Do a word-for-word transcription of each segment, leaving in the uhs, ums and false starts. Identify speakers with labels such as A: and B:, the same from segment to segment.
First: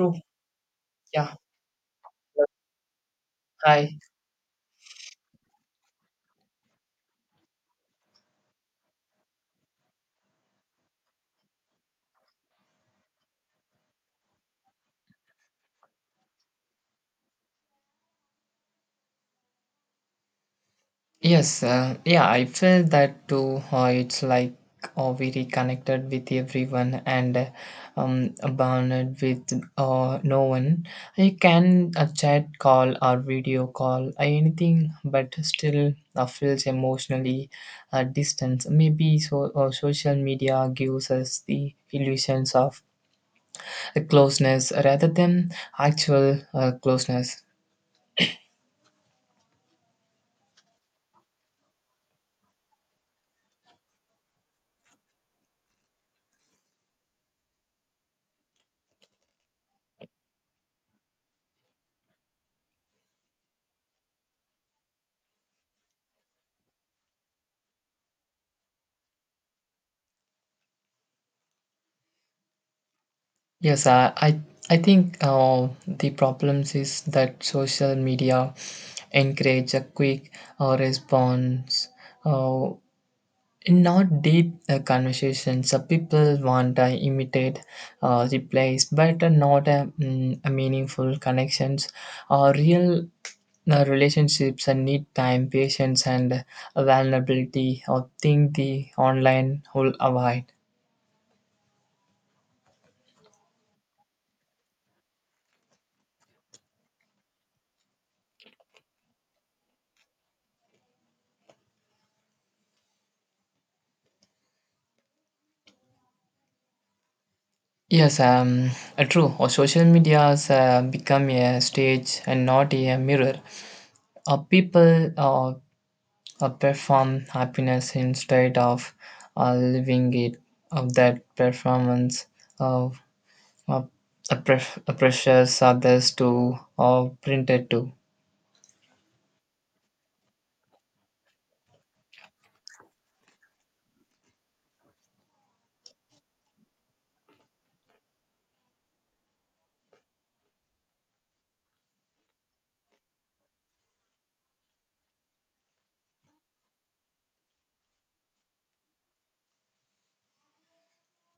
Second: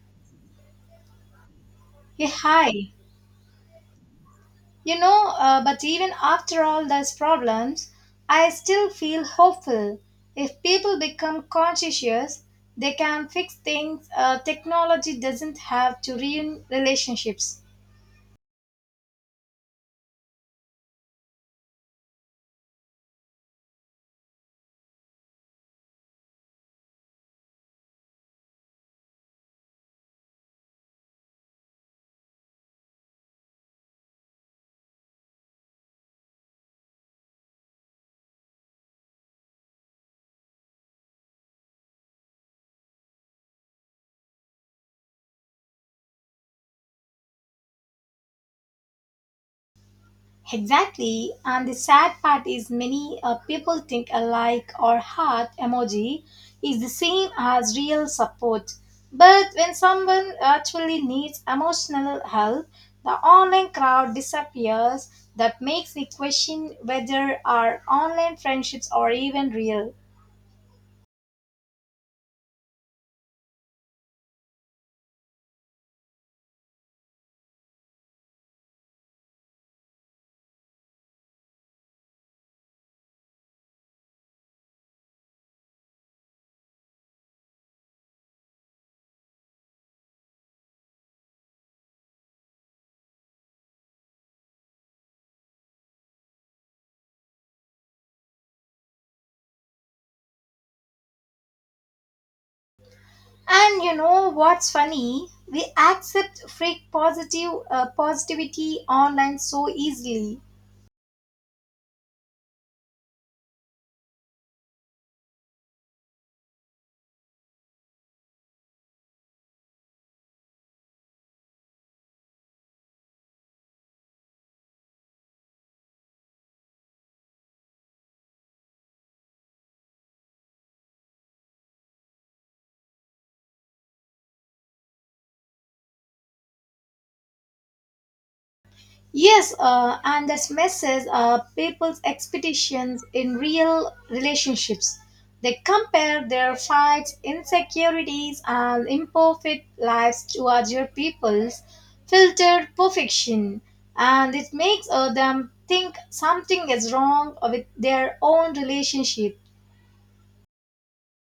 A: True. Yeah.
B: Yeah, hi.
A: Hi.
B: You know, uh, but even after all those problems, I still feel hopeful. If people become conscientious, they can fix things uh, Technology doesn't have to ruin relationships.
A: Yes, uh, yeah, I feel that too. Uh, it's like uh, we reconnected with everyone and uh, um, bonded with uh, no one. You can uh, chat, call, or video call, uh, anything, but still uh, feels emotionally uh, distant. Maybe so, uh, social media gives us the illusions of uh, closeness rather than actual uh, closeness.
B: Exactly, and the sad part is many uh, people think a like or heart emoji is the same as real support. But when someone actually needs emotional help, the online crowd disappears. That makes me question whether our online friendships are even real.
A: Yes, I I, I think uh, the problems is that social media encourage a quick uh, response uh, not deep uh, conversations. Uh, people want to imitate uh, replies, but uh, not a, mm, a meaningful connections. Uh, real uh, relationships and need time, patience, and vulnerability. Or think the online will avoid.
B: And you know what's funny? We accept fake positive uh, positivity online so easily.
A: Yes, um, uh, true. Or social media has uh, become a stage and not a mirror. Uh, people uh, uh, perform happiness instead of uh, living it. Of that performance, uh, uh, uh, pref- uh, pressures others to uh, print it to.
B: Yes, uh, and that messes uh, people's expectations in real relationships. They compare their fights, insecurities, and imperfect lives to other people's filtered perfection, and it makes uh, them think something is wrong with their own relationship.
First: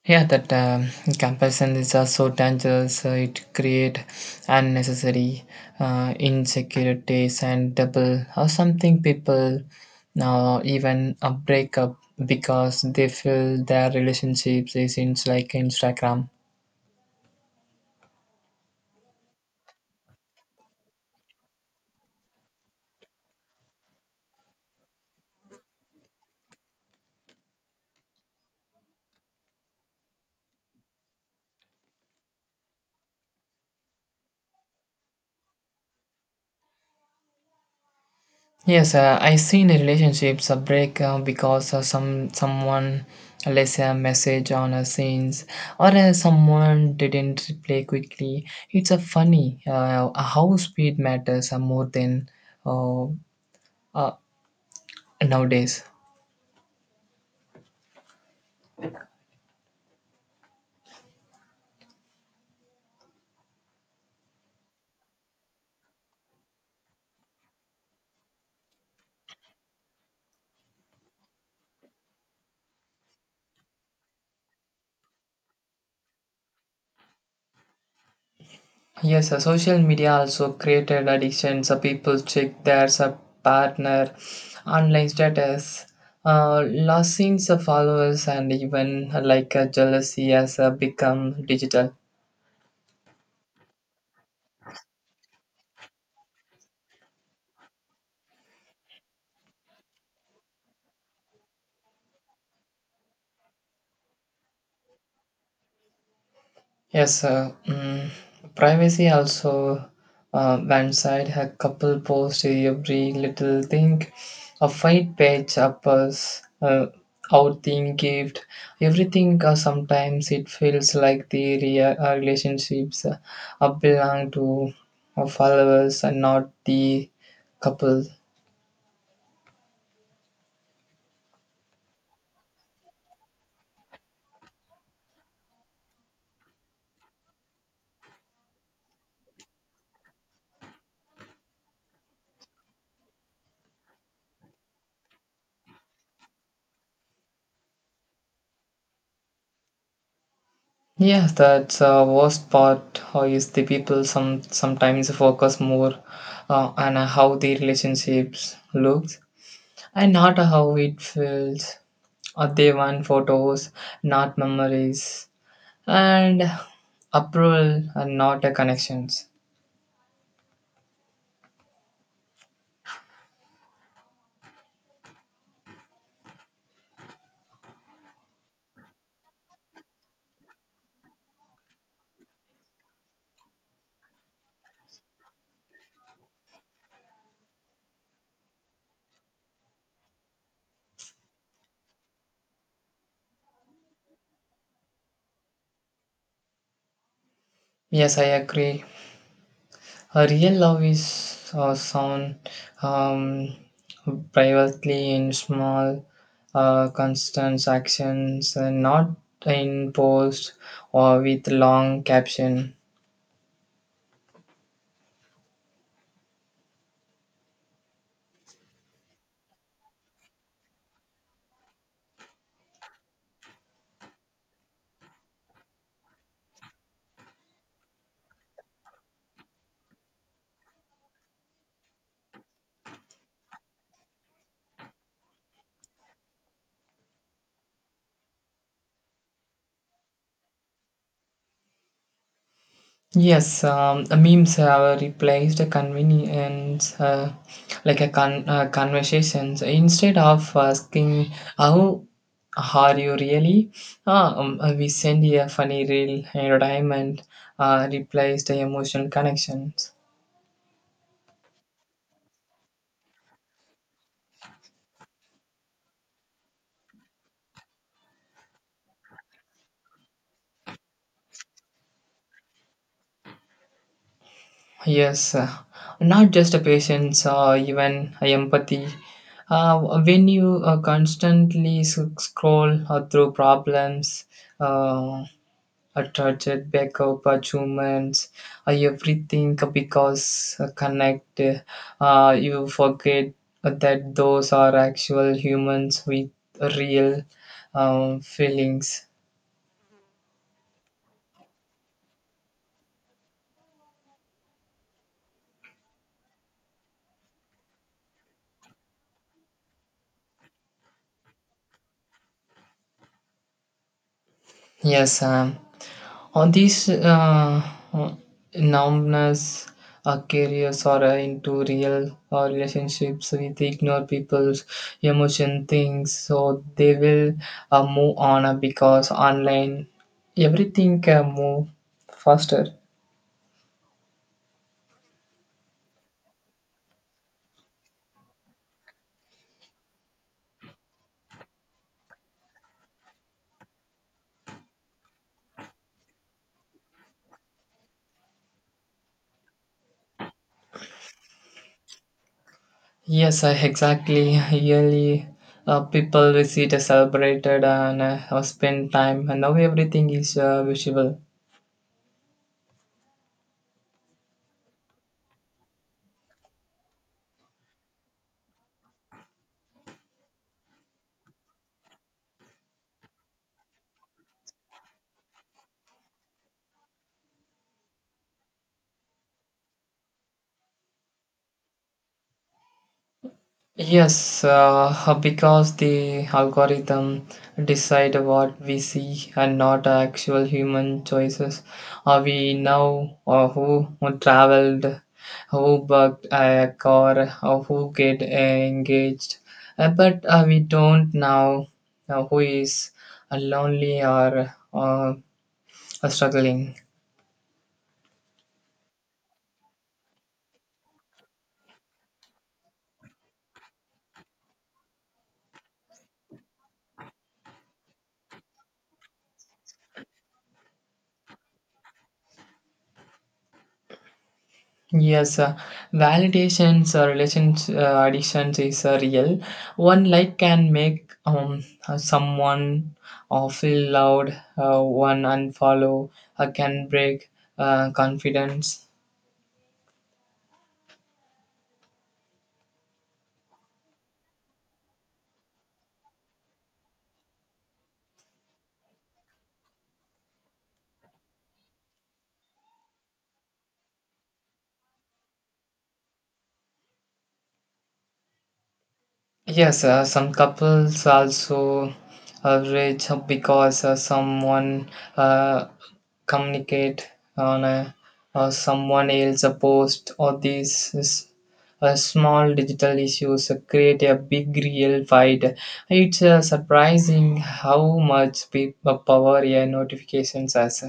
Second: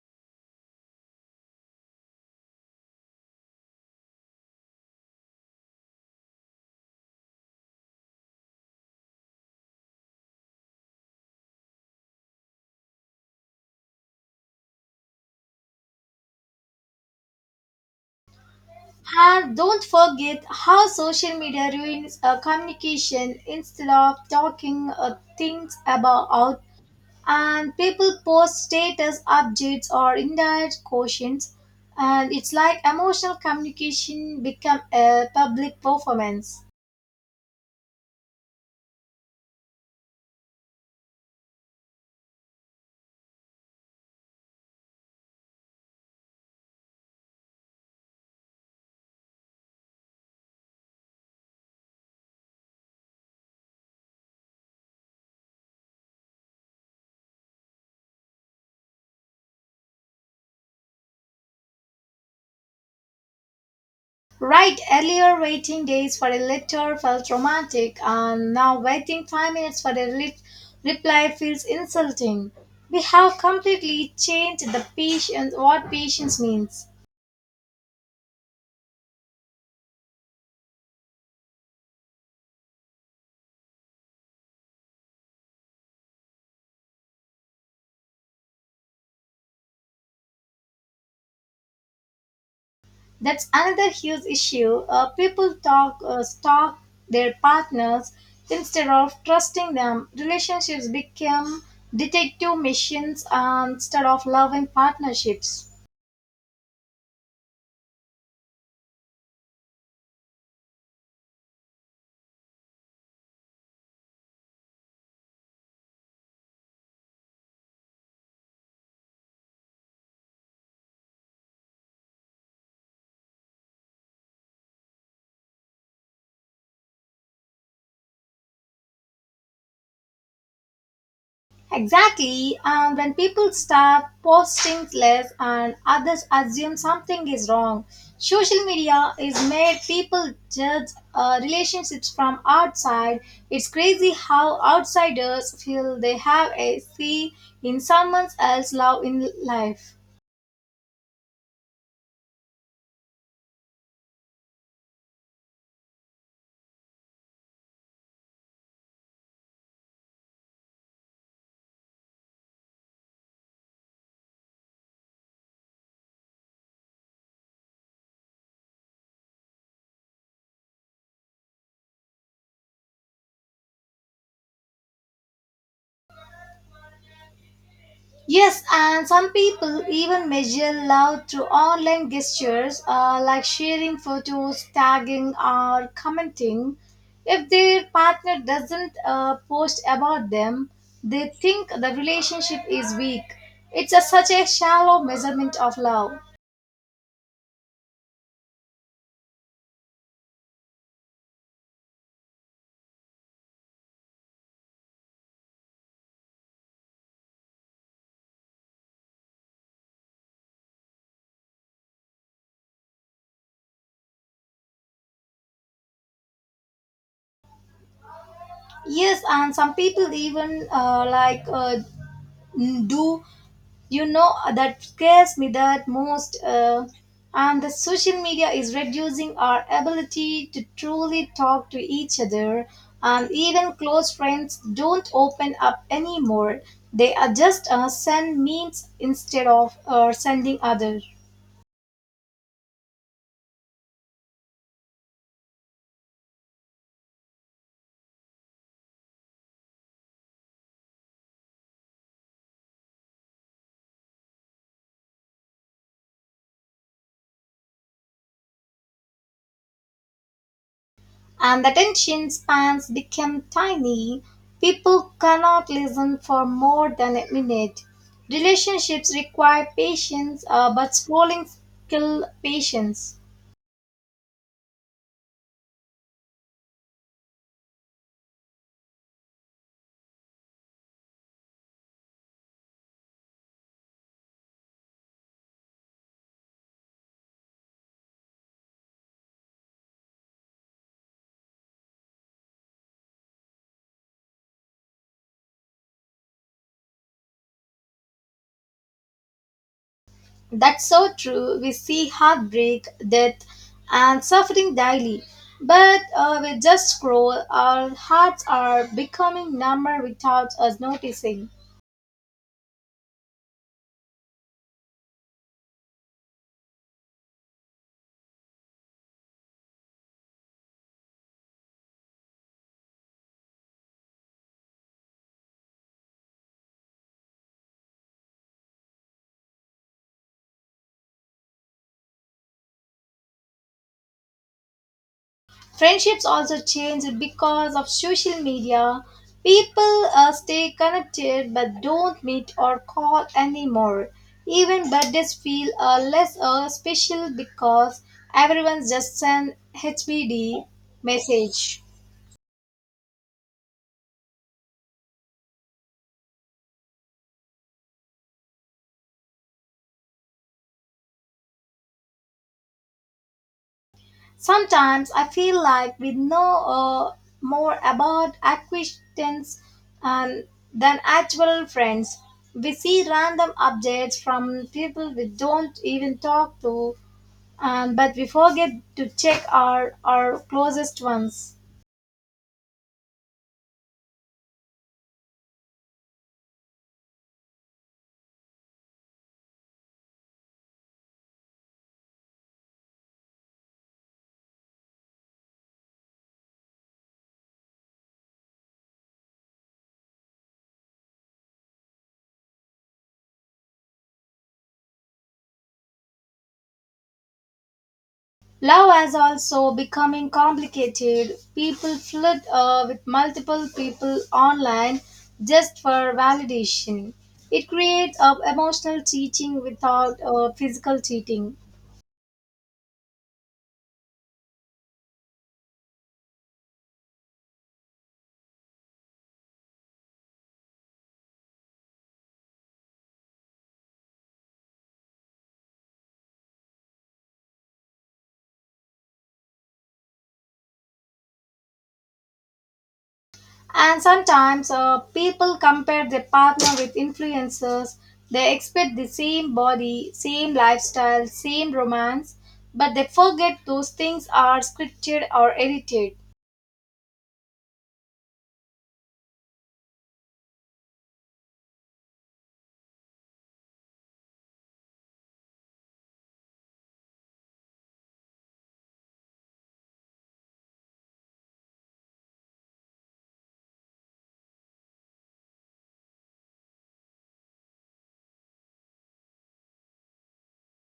A: Yeah, that um, comparison is also dangerous. Uh, it create unnecessary uh, insecurities and double or something people now even a breakup because they feel their relationships is in like Instagram.
B: And don't forget how social media ruins uh, communication instead of talking uh, things about out, and people post status updates or indirect quotients, and it's like emotional communication become a public performance.
A: Yes, uh, I seen a relationships uh, break uh, because uh, some someone left a message on a scenes or uh, someone didn't reply quickly. It's a funny uh, how speed matters uh, more than uh, uh, nowadays.
B: Right, earlier waiting days for a letter felt romantic and now waiting five minutes for a re- reply feels insulting. We have completely changed the patience, what patience means.
A: Yes, uh, social media also created addictions. So people check their sub- partner online status, uh, losing the followers, and even uh, like uh, jealousy has uh, become digital.
B: That's another huge issue. Uh, people talk uh, stalk their partners instead of trusting them. Relationships become detective missions um, instead of loving partnerships.
A: Yes, uh, mm, privacy also uh, one side a couple post every little thing, a fight page up us, uh, out thing gift, everything. Uh, sometimes it feels like the rea- uh, relationships uh, uh, belong to uh, followers and not the couple.
B: Exactly. Um, when people start posting less and others assume something is wrong, social media is made people judge uh, relationships from outside. It's crazy how outsiders feel they have a say in someone else's love in life.
A: Yeah, that's the worst part. How is the people some sometimes focus more uh, on how the relationships looks and not how it feels. Or they want photos, not memories, and approval and not a connections.
B: Yes, and some people even measure love through online gestures uh, like sharing photos, tagging, or commenting. If their partner doesn't uh, post about them, they think the relationship is weak. It's a, such a shallow measurement of love.
A: Yes, I agree. A real love is uh, sound um, privately in small, uh, constant actions, and not in post or with long caption.
B: Yes, and some people even uh, like uh, do you know uh, That scares me, that most uh, and the social media is reducing our ability to truly talk to each other, and even close friends don't open up anymore. They are just uh, send memes instead of uh, sending others.
A: Yes, um, memes have replaced the convenience uh, like a con- uh, conversations. Instead of asking how are you really, ah, um, uh, we send a funny reel entertainment uh, replaces the emotional connections.
B: And the attention spans become tiny, people cannot listen for more than a minute. Relationships require patience uh, but scrolling kill patience.
A: Yes, uh, not just a patience or even empathy. Uh, when you uh, constantly sc- scroll uh, through problems. Uh, Attracted back up at humans uh, everything uh, because uh, connect uh, you forget that those are actual humans with real um, feelings.
B: That's so true. We see heartbreak, death, and suffering daily. But uh, we just scroll, our hearts are becoming numb without us noticing.
A: Yes, um, all these uh, uh, numbness uh, carriers are uh, into real uh, relationships with ignore people's emotion things, so they will uh, move on uh, because online everything can move faster.
B: Friendships also change because of social media. People uh, stay connected but don't meet or call anymore. Even birthdays feel uh, less uh, special because everyone just sends H B D message.
A: Yes, uh, exactly. Yearly, uh, people visit, uh, celebrated, and uh, uh, spend time. And now everything is uh, visible.
B: Sometimes I feel like we know uh, more about acquaintance and than actual friends. We see random updates from people we don't even talk to, um, but we forget to check our, our closest ones.
A: Yes, uh, because the algorithm decide what we see and not actual human choices. Uh, we know uh, who traveled, who booked a car, or who get engaged, uh, but uh, we don't know uh, who is uh, lonely or uh, struggling.
B: Love has also becoming complicated. People flirt uh, with multiple people online just for validation. It creates uh, emotional cheating without uh, physical cheating.
A: Yes, uh, validations or relations uh, addictions is uh, real. One like can make um uh, someone uh, feel loud. Uh, one unfollow uh, can break uh, confidence.
B: And sometimes uh, people compare their partner with influencers. They expect the same body, same lifestyle, same romance, but they forget those things are scripted or edited.
A: Yes, uh, some couples also uh, rage because uh, someone uh, communicate on a, uh, someone else a post or these s- uh, small digital issues uh, create a big real fight. It's uh, surprising how much pe- uh, power a notifications has.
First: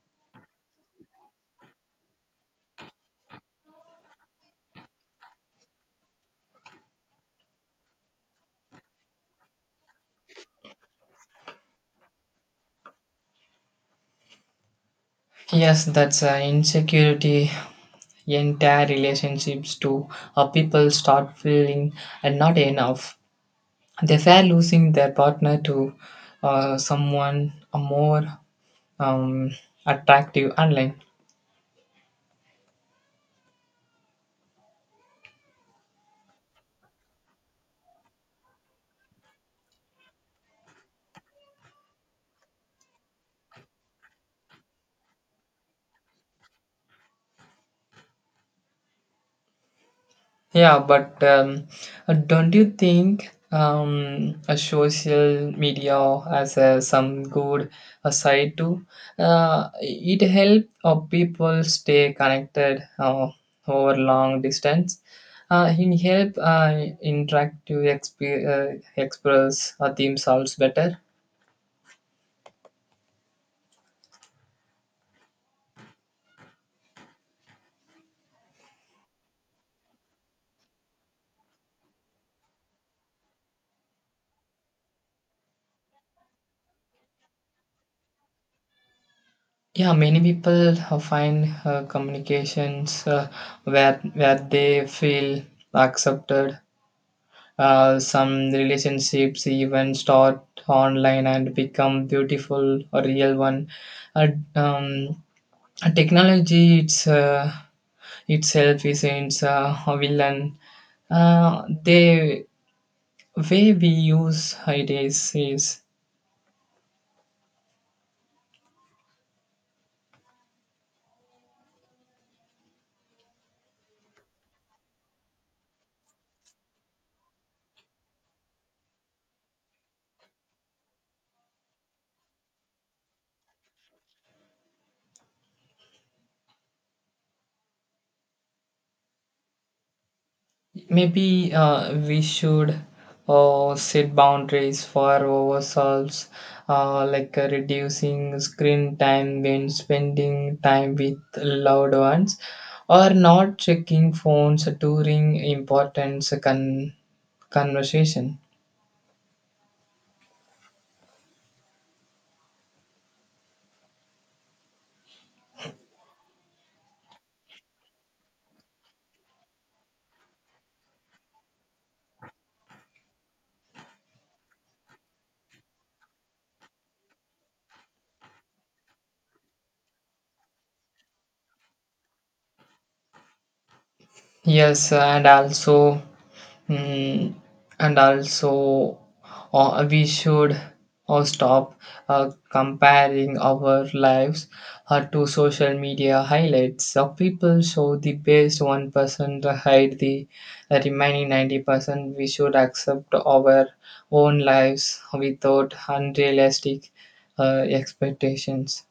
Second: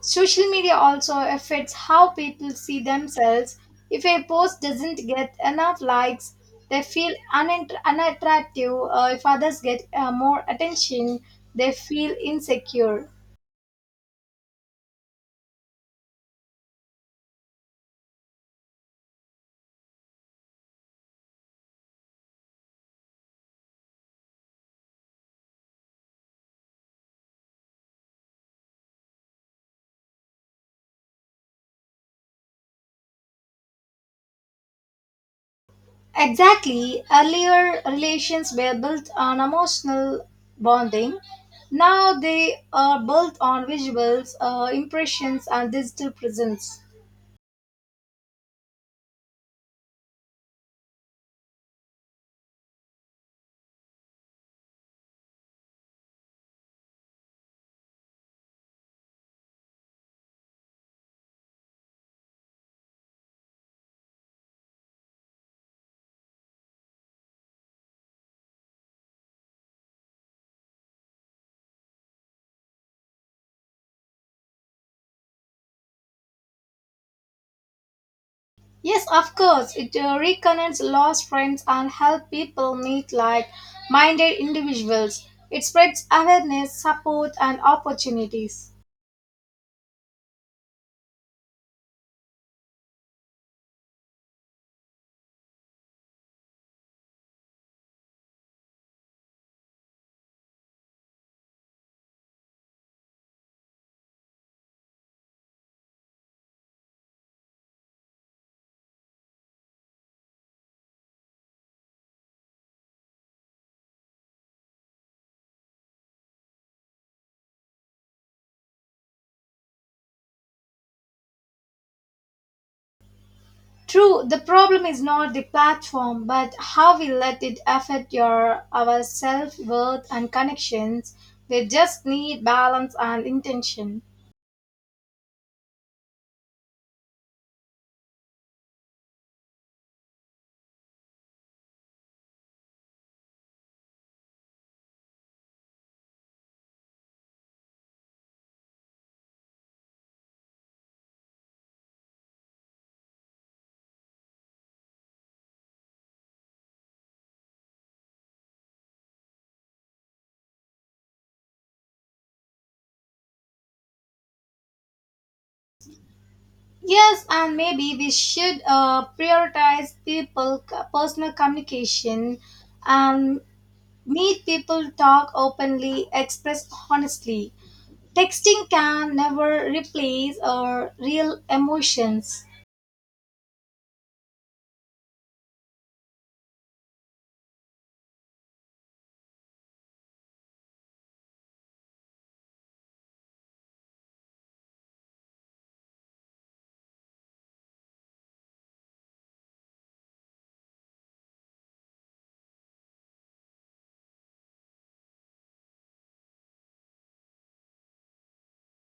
B: Social media also affects how people see themselves. If a post doesn't get enough likes, they feel unint- unattractive. Uh, if others get uh, more attention, they feel insecure.
A: Yes, that's uh, insecurity entire relationships to uh, people start feeling and not enough. They fear losing their partner to uh, someone uh, more um, attractive online.
B: Exactly, earlier relations were built on emotional bonding. Now they are built on visuals, uh, impressions, and digital presence.
A: Yeah, but um, uh, don't you think um, a social media has uh, some good uh, side too? Uh, it helps uh, people stay connected uh, over long distance. Uh, it help uh, interact to exp- uh, express uh, themselves better.
B: Yes, of course. It uh, reconnects lost friends and help people meet like-minded individuals. It spreads awareness, support, and opportunities.
A: Yeah, many people uh, find uh, communications uh, where where they feel accepted. Uh, some relationships even start online and become beautiful or real one. uh, um, Technology it's uh, itself isn't uh, a villain, uh, the way we use it is, is.
B: True, the problem is not the platform, but how we let it affect your our self-worth and connections. We just need balance and intention.
A: Maybe uh, we should uh, set boundaries for ourselves, uh, like uh, reducing screen time when spending time with loved ones, or not checking phones during important con- conversation.
B: Yes, and maybe we should uh, prioritize people c- personal communication and meet people, talk openly, express honestly. Texting can never replace our real emotions.
A: Yes, and also, mm, and also, uh, we should uh, stop uh, comparing our lives uh, to social media highlights. Uh, people show the best one person to hide the remaining ninety percent. We should accept our own lives without unrealistic uh, expectations.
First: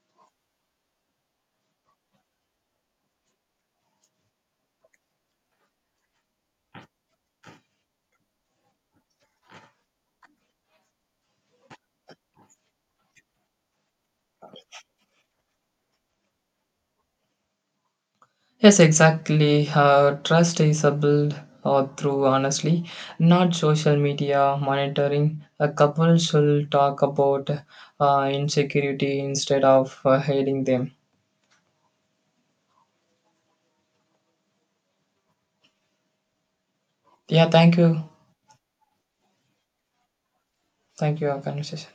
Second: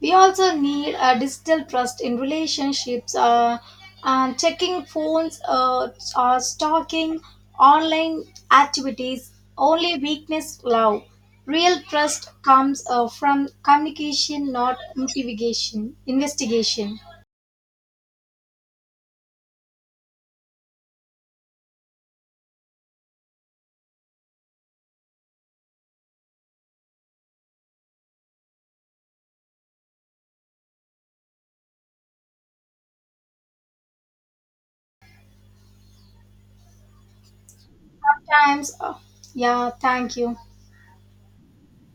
B: We also need a digital trust in relationships. Uh, and checking phones uh, or stalking online activities only weakness love. Real trust comes uh, from communication, not motivation, investigation.
A: Yes, exactly. Uh, trust is uh, built uh, through honestly, not social media monitoring. A couple should talk about uh, insecurity instead of uh, hiding them. Yeah, thank you.
B: Times. Uh, yeah. Thank you.
A: Thank you, our conversation.